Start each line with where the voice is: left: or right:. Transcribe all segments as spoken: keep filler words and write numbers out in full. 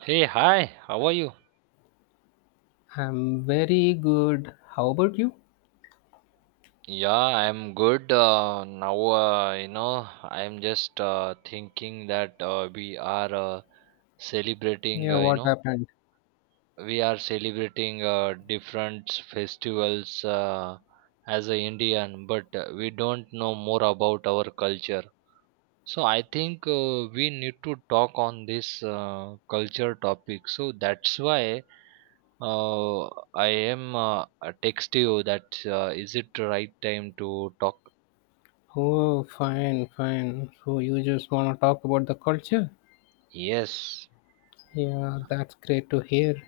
right: Hey, hi, how are you?
left: I'm very good. How about you?
right: Yeah, I'm good. Uh, now, uh, you know, I'm just uh, thinking that uh, we are uh, celebrating,
left: Yeah,
right: uh, you
left: what
right: know,
left: happened?
right: we are celebrating uh, different festivals uh, as an Indian, but uh, we don't know more about our culture. So I think uh, we need to talk on this uh, culture topic. So that's why Uh, I am uh, uh, text you that uh, is it right time to talk?
left: Oh, fine, fine. So you just want to talk about the culture?
right: Yes.
left: Yeah, that's great to hear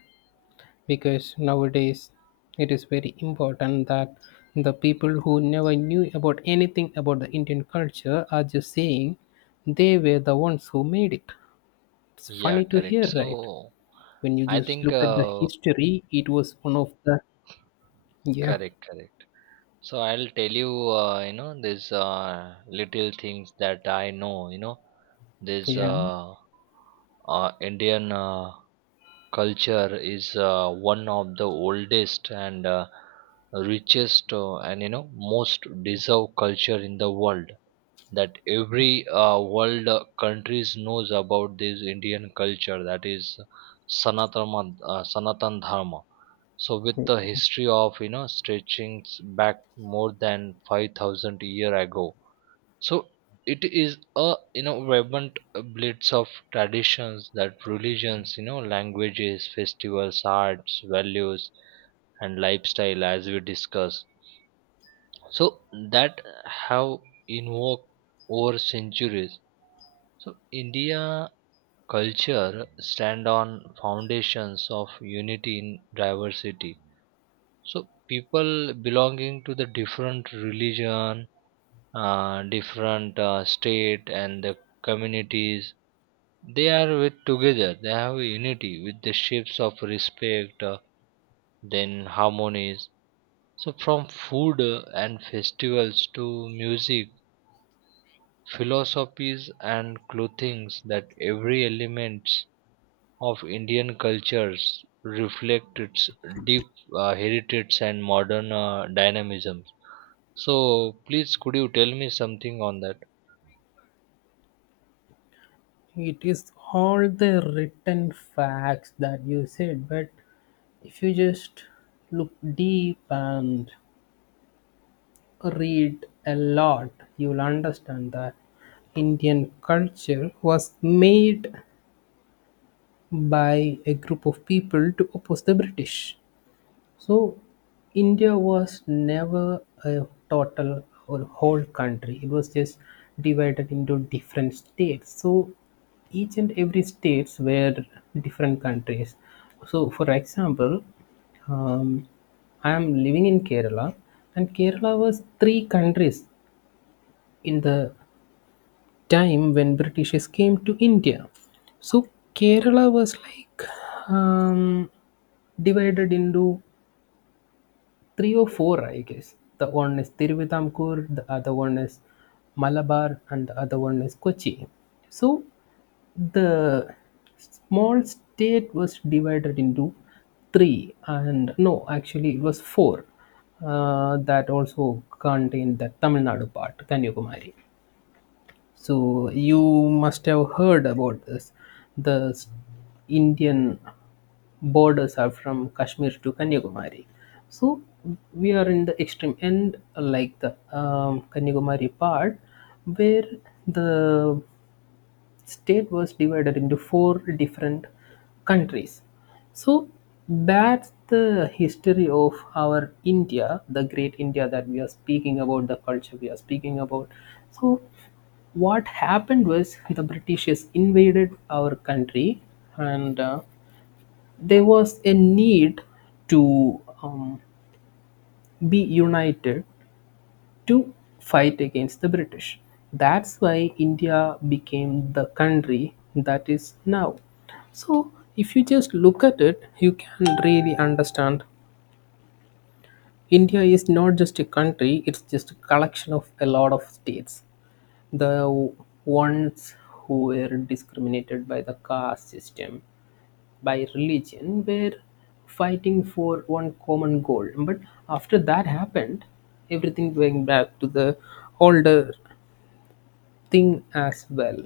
left: because nowadays it is very important that the people who never knew about anything about the Indian culture are just saying they were the ones who made it. It's
right: Yeah,
left: funny to
right: correct.
left: hear, right?
right: So
left: When you
right: I
left: just
right: think,
left: look at the
right: uh,
left: history, it was one of the yeah,
right: correct, correct. So I'll tell you, uh, you know, these uh, little things that I know. You know, this
left: yeah,
right: uh, uh, Indian uh, culture is uh, one of the oldest and uh, richest uh, and you know most deserved culture in the world that
left: okay.
right: every uh, world uh, countries knows about this Indian culture that is Sanatana, uh, Sanatan Dharma. So with the history of you know stretching back more than five thousand year ago, so it is a you know vibrant uh, blitz of traditions that religions, you know, languages, festivals, arts, values, and lifestyle as we discussed. So that have invoked over centuries, so India culture stand on foundations of unity in diversity. So people belonging to the different religion, uh, different uh, state and the communities, they are with together. They have a unity with the shapes of respect, uh, then harmonies. So from food uh, and festivals to music, philosophies and clothings, that every element of Indian cultures reflect its deep uh, heritage and modern uh, dynamism. So, please could you tell me something on that?
left: It is all the written facts that you said, but if you just look deep and read a lot, you'll understand that Indian culture was made by a group of people to oppose the British. So, India was never a total or whole country. It was just divided into different states. So, each and every states were different countries. So, for example, um, I am living in Kerala, and Kerala was three countries in the time when Britishes came to India. So Kerala was like um, divided into three or four, I guess. The one is Tiruvitampur, the other one is Malabar, and the other one is Kochi. So the small state was divided into three, and no, actually it was four. Uh, that also contained the Tamil Nadu part, Kanyakumari. So you must have heard about this. The s- Indian borders are from Kashmir to Kanyakumari. So we are in the extreme end, like the um, Kanyakumari part, where the state was divided into four different countries. So that's the history of our India, the great India that we are speaking about, the culture we are speaking about. So what happened was the britishers invaded our country, and uh, there was a need to um, be united to fight against the British. That's why India became the country that is now. So, if you just look at it, you can really understand India is not just a country, it's just a collection of a lot of states. The ones who were discriminated by the caste system, by religion were fighting for one common goal. But after that happened, everything went back to the older thing as well.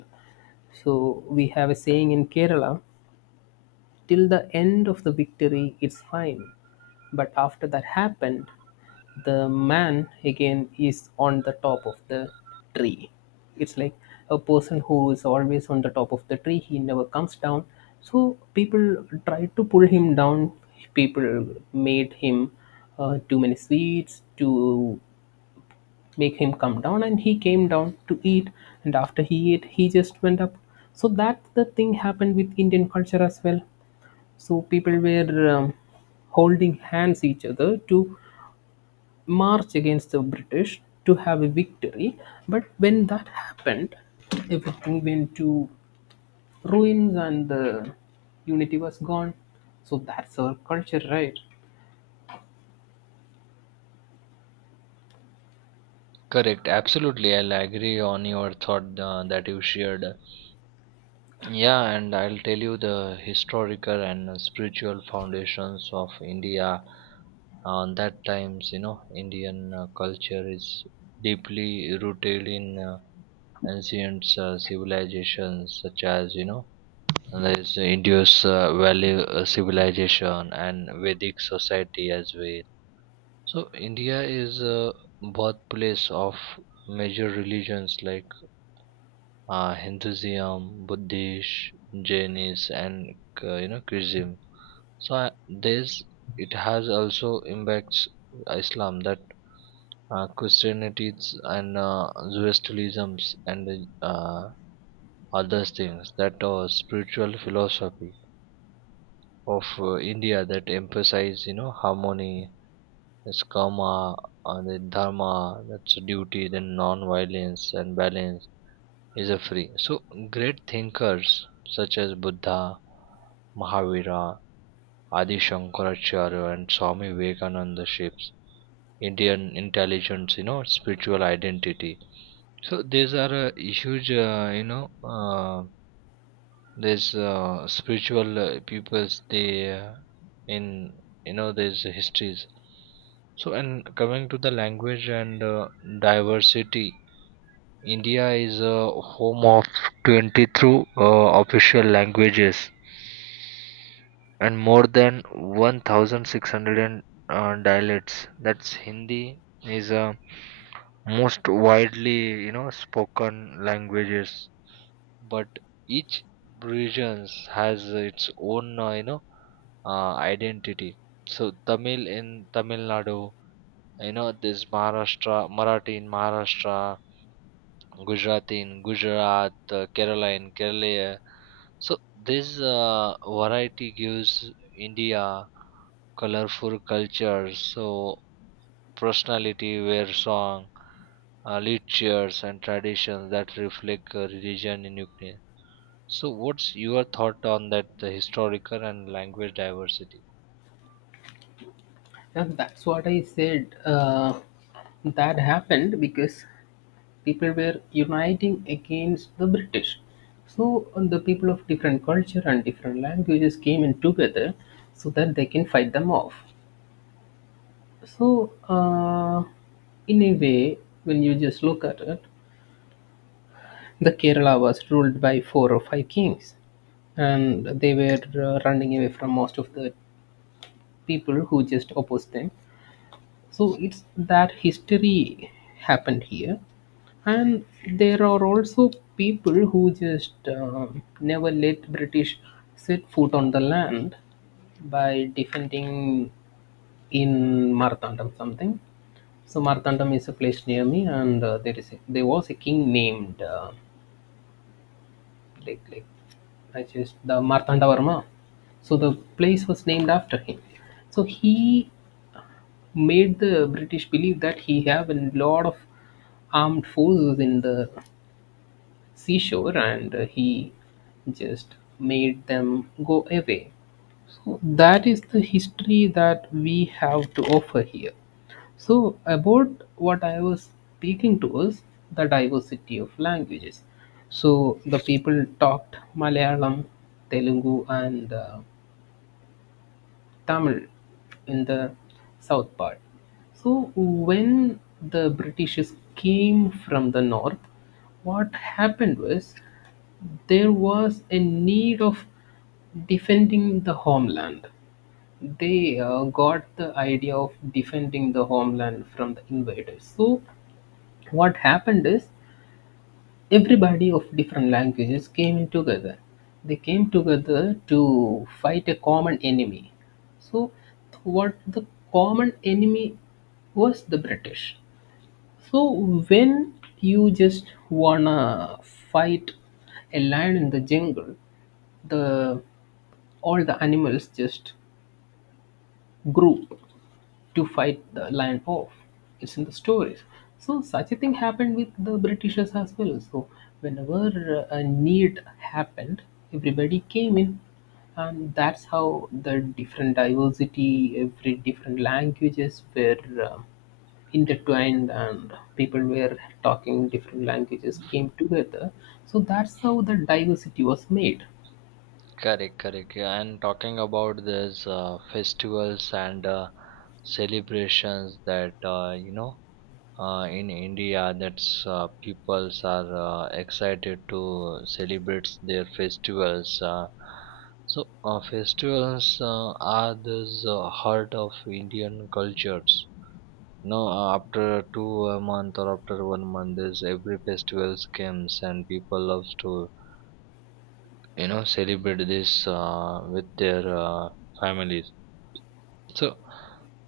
left: So we have a saying in Kerala, till the end of the victory it's fine, but after that happened the man again is on the top of the tree. It's like a person who is always on the top of the tree, he never comes down. So people tried to pull him down. People made him uh, too many sweets to make him come down, and he came down to eat, and after he ate he just went up. So that the thing happened with Indian culture as well. So people were um, holding hands each other to march against the British to have a victory, but when that happened everything went to ruins and the unity was gone. So that's our culture, right?
right: Correct, absolutely. I'll agree on your thought uh, that you shared. Yeah, and I'll tell you the historical and uh, spiritual foundations of India. On that times, you know, Indian uh, culture is deeply rooted in uh, ancient uh, civilizations such as you know and there's India's uh, value uh, civilization and Vedic society as well. So India is a birthplace of major religions like uh, Hinduism, Buddhist, Jainism, and uh, you know Christianism. So uh, this it has also impacts Islam, that uh, Christianity and uh, Zoroastrianism and uh, other things that are spiritual philosophy of uh, India that emphasize you know harmony, that's karma, and then dharma, that's duty, then non-violence and balance is a free. So great thinkers such as Buddha, Mahavira, Adi Shankaracharya, and Swami Vivekananda shapes Indian intelligence, you know, spiritual identity. So these are a huge, uh, you know, uh, there's uh, spiritual uh, peoples they uh, in you know there's histories. So and coming to the language and uh, diversity, India is a home of twenty-three uh, official languages and more than one thousand six hundred and, uh, dialects. That's Hindi is a most widely you know spoken languages, but each regions has its own uh, you know uh, identity. So Tamil in Tamil Nadu, you know this maharashtra Marathi in Maharashtra, Gujarati in Gujarat, uh, Kerala in Kerala. So this uh, variety gives India colorful cultures, so personality where song, uh, literatures and traditions that reflect uh, religion in Ukraine. So, what's your thought on that the historical and language diversity?
left: Yeah, that's what I said. Uh, that happened because people were uniting against the British. So uh, the people of different culture and different languages came in together so that they can fight them off. So uh, in a way, when you just look at it, the Kerala was ruled by four or five kings, and they were uh, running away from most of the people who just opposed them. So it's that history happened here, and there are also people who just uh, never let British set foot on the land by defending in Marthandam something. So Marthandam is a place near me, and uh, there is a, there was a king named uh, like like I just the Marthandavarma. So the place was named after him. So he made the British believe that he have a lot of armed forces in the seashore, and uh, he just made them go away. So that is the history that we have to offer here. So about what I was speaking to us, the diversity of languages. So the people talked Malayalam, Telugu, and uh, Tamil in the south part. So, when the Britishes came from the north, what happened was there was a need of defending the homeland. They uh, got the idea of defending the homeland from the invaders. So, what happened is everybody of different languages came in together. They came together to fight a common enemy. So what the common enemy was, the British. So when you just wanna fight a lion in the jungle, the all the animals just group to fight the lion off. It's in the stories. So such a thing happened with the Britishers as well. So whenever uh, a need happened, everybody came in, and that's how the different diversity, every different languages were uh, intertwined, and people were talking different languages came together. So that's how the diversity was made.
right: Correct, correct. Yeah, and talking about this uh, festivals and uh, celebrations that uh, you know uh, in India, that's uh, peoples are uh, excited to celebrate their festivals. Uh, so uh, festivals uh, are the heart of Indian cultures. No, uh, after two a month or after one month, there's every festival comes and people love to you know celebrate this uh, with their uh, families. So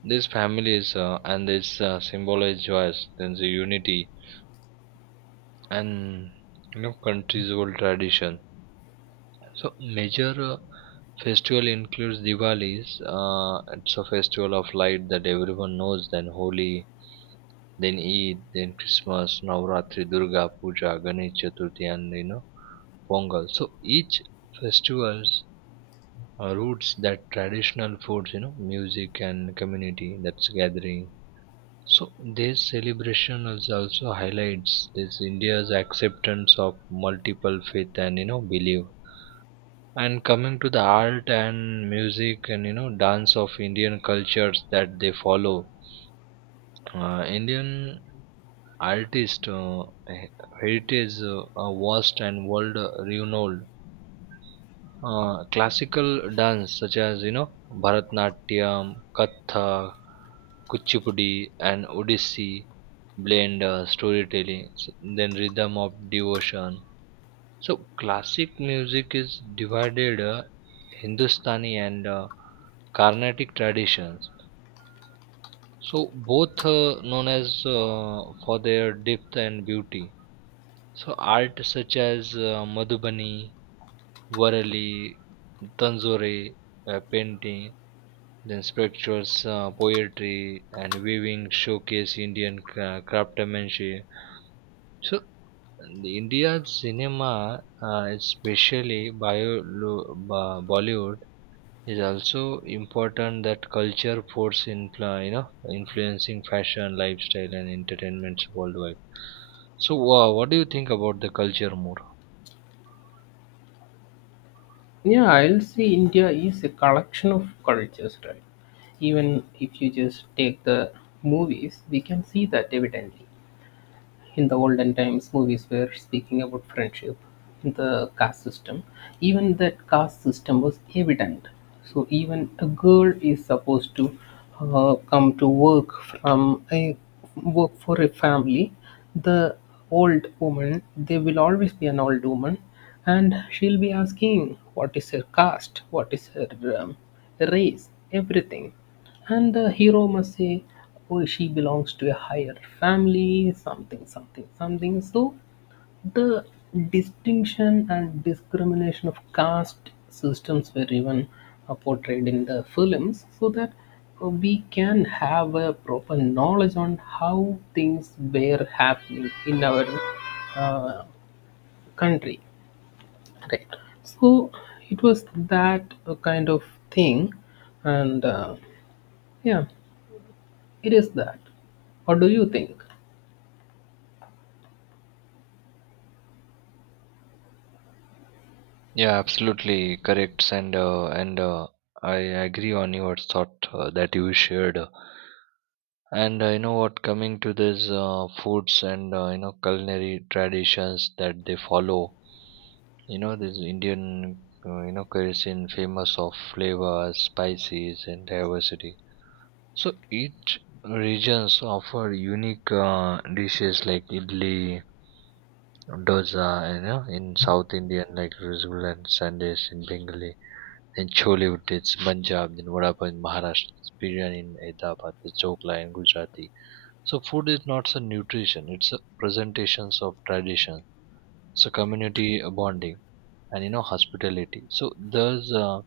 right: these families uh, and this uh, symbolize joys, then the unity and you know country's old tradition. So major uh, festival includes Diwali's. Uh, it's a festival of light that everyone knows. Then Holi, then Eid, then Christmas, Navratri, Durga Puja, Ganesh Chaturthi, and you know Pongal. So each festivals uh, roots that traditional foods, you know, music and community that's gathering. So this celebration is also highlights this India's acceptance of multiple faith and you know belief. And coming to the art and music and you know dance of Indian cultures that they follow, uh, Indian artist uh, he- heritage uh, are vast and world renowned. Uh, classical dance such as you know Bharatanatyam, Kathak, Kuchipudi, and Odissi blend uh, storytelling, s- then rhythm of devotion. So classic music is divided uh, Hindustani and uh, Carnatic traditions. So both uh, known as uh, for their depth and beauty. So art such as uh, Madhubani, Varali, Tanzore, uh, painting, then sculptures, uh, poetry, and weaving showcase Indian cra- craftsmanship. So the India's cinema, uh, especially bio, lo- ba- Bollywood, is also important that culture force influ- you know influencing fashion, lifestyle, and entertainments worldwide. So uh, what do you think about the culture more?
left: Yeah, I'll say India is a collection of cultures, right? Even if you just take the movies, we can see that evidently. In the olden times, movies were speaking about friendship in the caste system. Even that caste system was evident. So even a girl is supposed to uh, come to work from a work for a family. The old woman, there will always be an old woman, and she'll be asking what is her caste, what is her um, race, everything. And the hero must say, oh, she belongs to a higher family, something, something, something. So the distinction and discrimination of caste systems were even uh, portrayed in the films so that uh, we can have a proper knowledge on how things were happening in our uh, country, right? So it was that uh, kind of thing, and uh, yeah, it is that. What do you think?
right: Yeah, absolutely correct, and uh, and uh, I agree on your thought uh, that you shared. And uh, you know what, coming to these uh, foods and uh, you know culinary traditions that they follow, you know this Indian uh, you know cuisine famous of flavors, spices, and diversity. So each regions offer unique uh, dishes like idli, dosa, you know, in South Indian like rasgulla and sandes in Bengali in Chollywood, it's Punjab, then vada pav in Maharashtra, it's biryani in Hyderabad, the chokla in Gujarati. So food is not a nutrition; it's a presentations of tradition. It's a community uh, bonding and you know hospitality. So there's uh,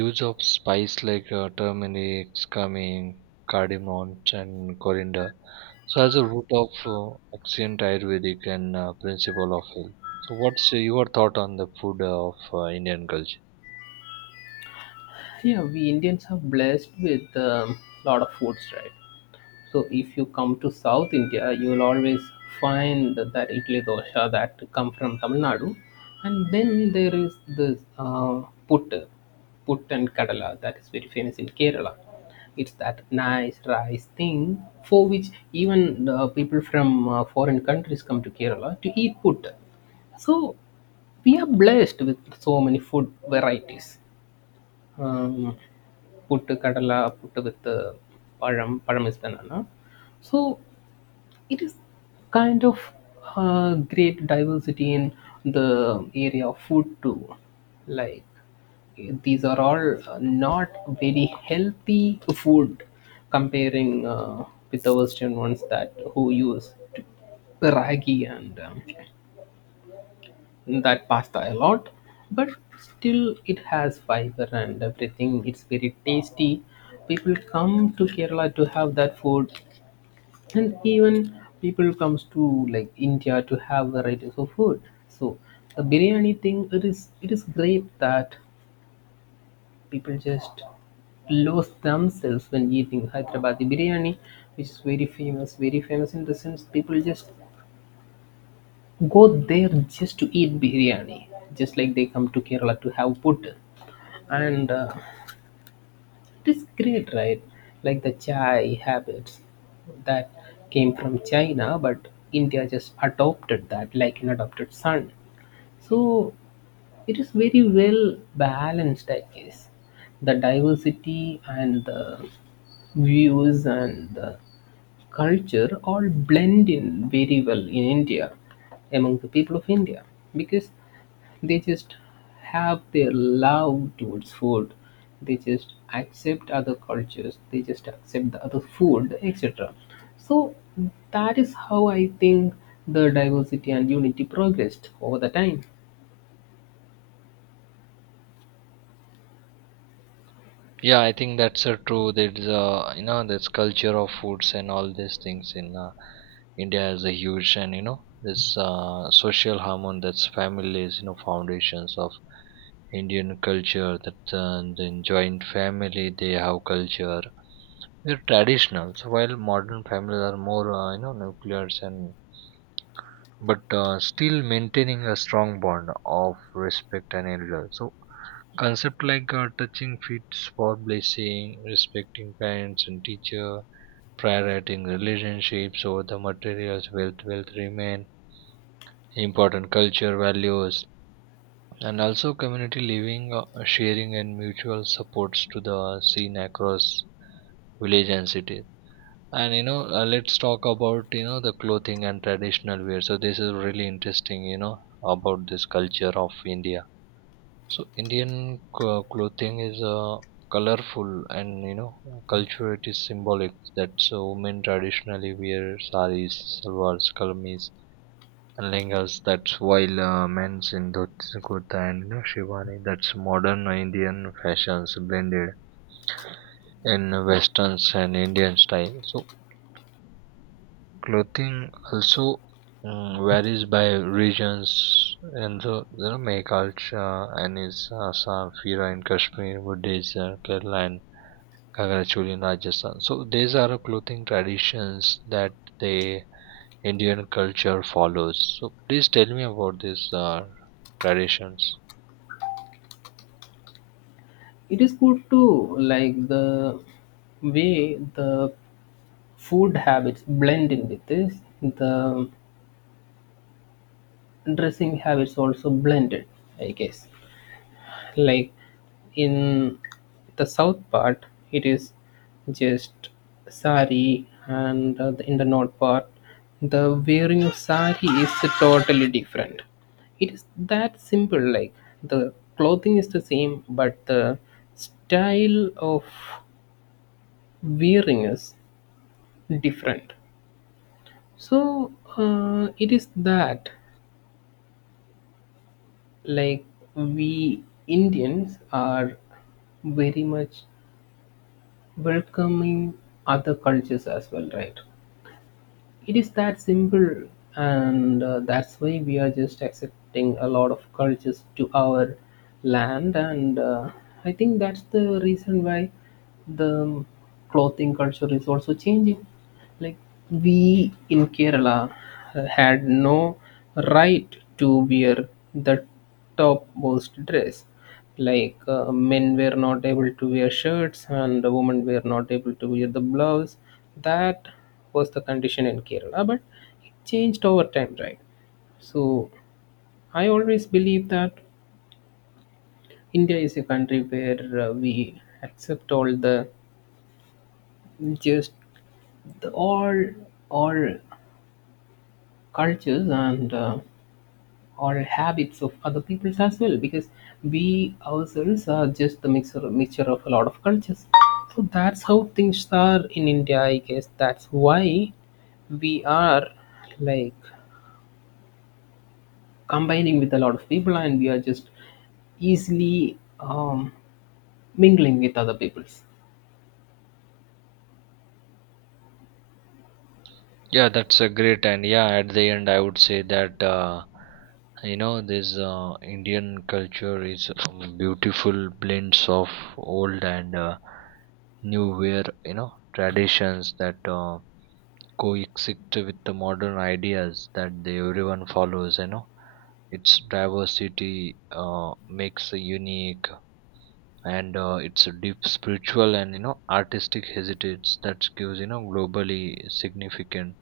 right: use of spice like uh, turmeric, cumin, cardamom, and coriander. So as a root of uh, ancient Ayurvedic and uh, principle of health. So what's your thought on the food of uh, Indian culture?
left: Yeah, we Indians are blessed with a lot of foods, right? So if you come to South India, you will always find that idli dosha that come from Tamil Nadu, and then there is this uh, put, put and kadala that is very famous in Kerala. It's that nice rice thing for which even the people from uh, foreign countries come to Kerala to eat put. So we are blessed with so many food varieties. um, Put puttu, put with with param pazham is banana. So, it is kind of uh, great diversity in the area of food too. Like, these are all uh, not very healthy food comparing uh, with the Western ones that who use ragi and um, that pasta a lot, but still it has fiber and everything. It's very tasty. People come to Kerala to have that food, and even people comes to like India to have varieties of food. So the biryani thing, it is it is great that people just lose themselves when eating Hyderabadi biryani, which is very famous, very famous in the sense people just go there just to eat biryani, just like they come to Kerala to have put. And uh, it is great, right? Like the chai habits that came from China, but India just adopted that like an adopted son. So it is very well balanced, I guess. The diversity and the views and the culture all blend in very well in India among the people of India because they just have their love towards food. They just accept other cultures, they just accept the other food, etc. So that is how I think the diversity and unity progressed over the time.
right: Yeah, I think that's uh, true. There's uh, you know this culture of foods and all these things in uh, India is a huge and you know this uh, social harmony, that's family is you know foundations of Indian culture that uh, the joint family they have culture, they're traditional. So while modern families are more uh, you know nuclear and but uh, still maintaining a strong bond of respect and elder. So concept like uh, touching feet for blessing, respecting parents and teacher, prioritizing relationships over the materials, wealth, wealth remain important culture values, and also community living, uh, sharing and mutual supports to the scene across village and city. And you know, uh, let's talk about you know the clothing and traditional wear. So this is really interesting, you know, about this culture of India. So Indian clo- clothing is uh, colorful and you know culture it is symbolic that so women traditionally wear saris, salwars, kameez and lehengas. That's while uh, men's in dhoti, kurta and you know, shirwani. That's modern Indian fashions blended in Westerns and Indian style. So clothing also mm, varies by regions and so you know culture, and is Assam, Fira in Kashmir, Buddhist, uh, Kerala and Kagra choli in Rajasthan. So these are the clothing traditions that the Indian culture follows. So please tell me about these uh, traditions.
left: It is good too, like the way the food habits blend in with this. The dressing habits also blended, I guess. Like in the south part, it is just sari, and uh, in the north part, the wearing of sari is totally different. It is that simple, like the clothing is the same, but the style of wearing is different. So uh, it is that, like we Indians are very much welcoming other cultures as well, right? It is that simple, and uh, that's why we are just accepting a lot of cultures to our land. And uh, I think that's the reason why the clothing culture is also changing. Like we in Kerala had no right to wear the topmost dress, like uh, men were not able to wear shirts and the women were not able to wear the blouse. That was the condition in Kerala, but it changed over time, right? So I always believe that India is a country where uh, we accept all the just the, all all cultures and uh, or habits of other peoples as well, because we ourselves are just the mixer mixture of a lot of cultures. So that's how things are in India, I guess. That's why we are like combining with a lot of people, and we are just easily um, mingling with other peoples.
right: Yeah, that's a great. And yeah, at the end I would say that uh, you know this uh, Indian culture is um, beautiful blends of old and uh, new where you know traditions that uh, coexist with the modern ideas that they everyone follows. You know, its diversity uh, makes a unique and uh, its deep spiritual and you know artistic heritage that gives you know globally significant,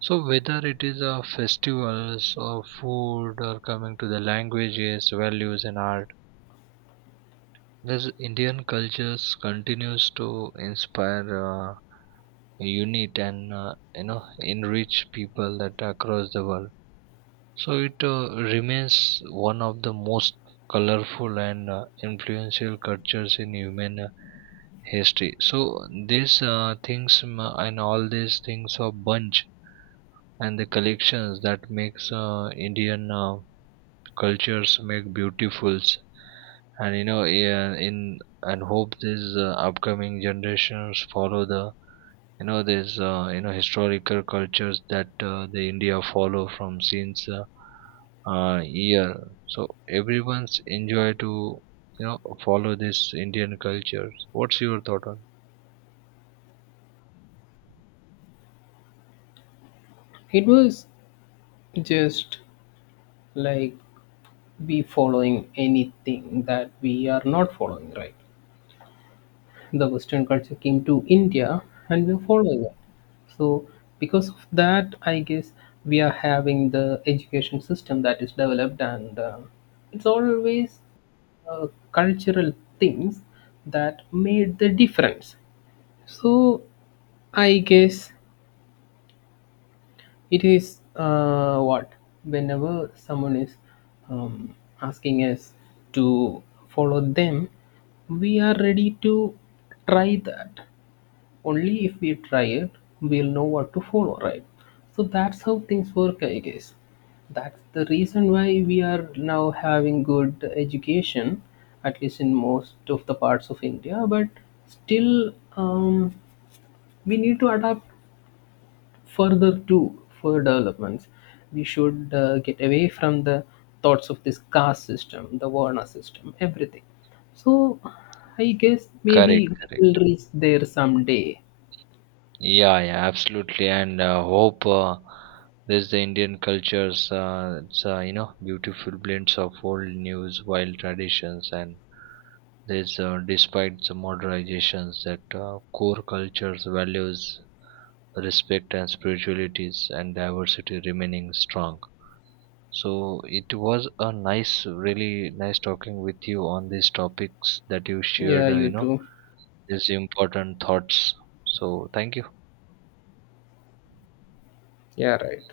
right: so whether it is a festivals or food or coming to the languages, values and art, this Indian cultures continues to inspire, uh, unite and uh, you know enrich people that across the world. So it uh, remains one of the most colorful and uh, influential cultures in human uh, history. So these uh, things mm, and all these things are bunch and the collections that makes uh, Indian uh, cultures make beautifuls, and you know yeah, in and hope these uh, upcoming generations follow the you know these uh, you know historical cultures that uh, the India follow from since uh, uh, year. So everyone's enjoy to you know follow this Indian cultures. What's your thought on
left: It was just like we following anything that we are not following, right? The Western culture came to India and we're following it. So because of that, I guess we are having the education system that is developed, and uh, it's always uh, cultural things that made the difference. So I guess it is uh, what whenever someone is um, asking us to follow them, we are ready to try that. Only if we try it we'll know what to follow, right? So that's how things work, I guess. That's the reason why we are now having good education at least in most of the parts of India, but still um, we need to adapt further too for developments. We should uh, get away from the thoughts of this caste system, the varna system, everything. So I guess maybe
right: correct,
left: we
right: correct?
left: will reach there someday.
right: Yeah, yeah, absolutely. And uh, hope uh, this the Indian cultures. Uh, it's uh, you know beautiful blends of old news, wild traditions, and this uh, despite the modernizations that uh, core cultures values respect and spiritualities and diversity remaining strong. So it was a nice, really nice talking with you on these topics that you
left: Yeah,
right: shared. Uh, you
left: you
right: know
left: too.
right: these important thoughts. So thank you.
left: Yeah, right.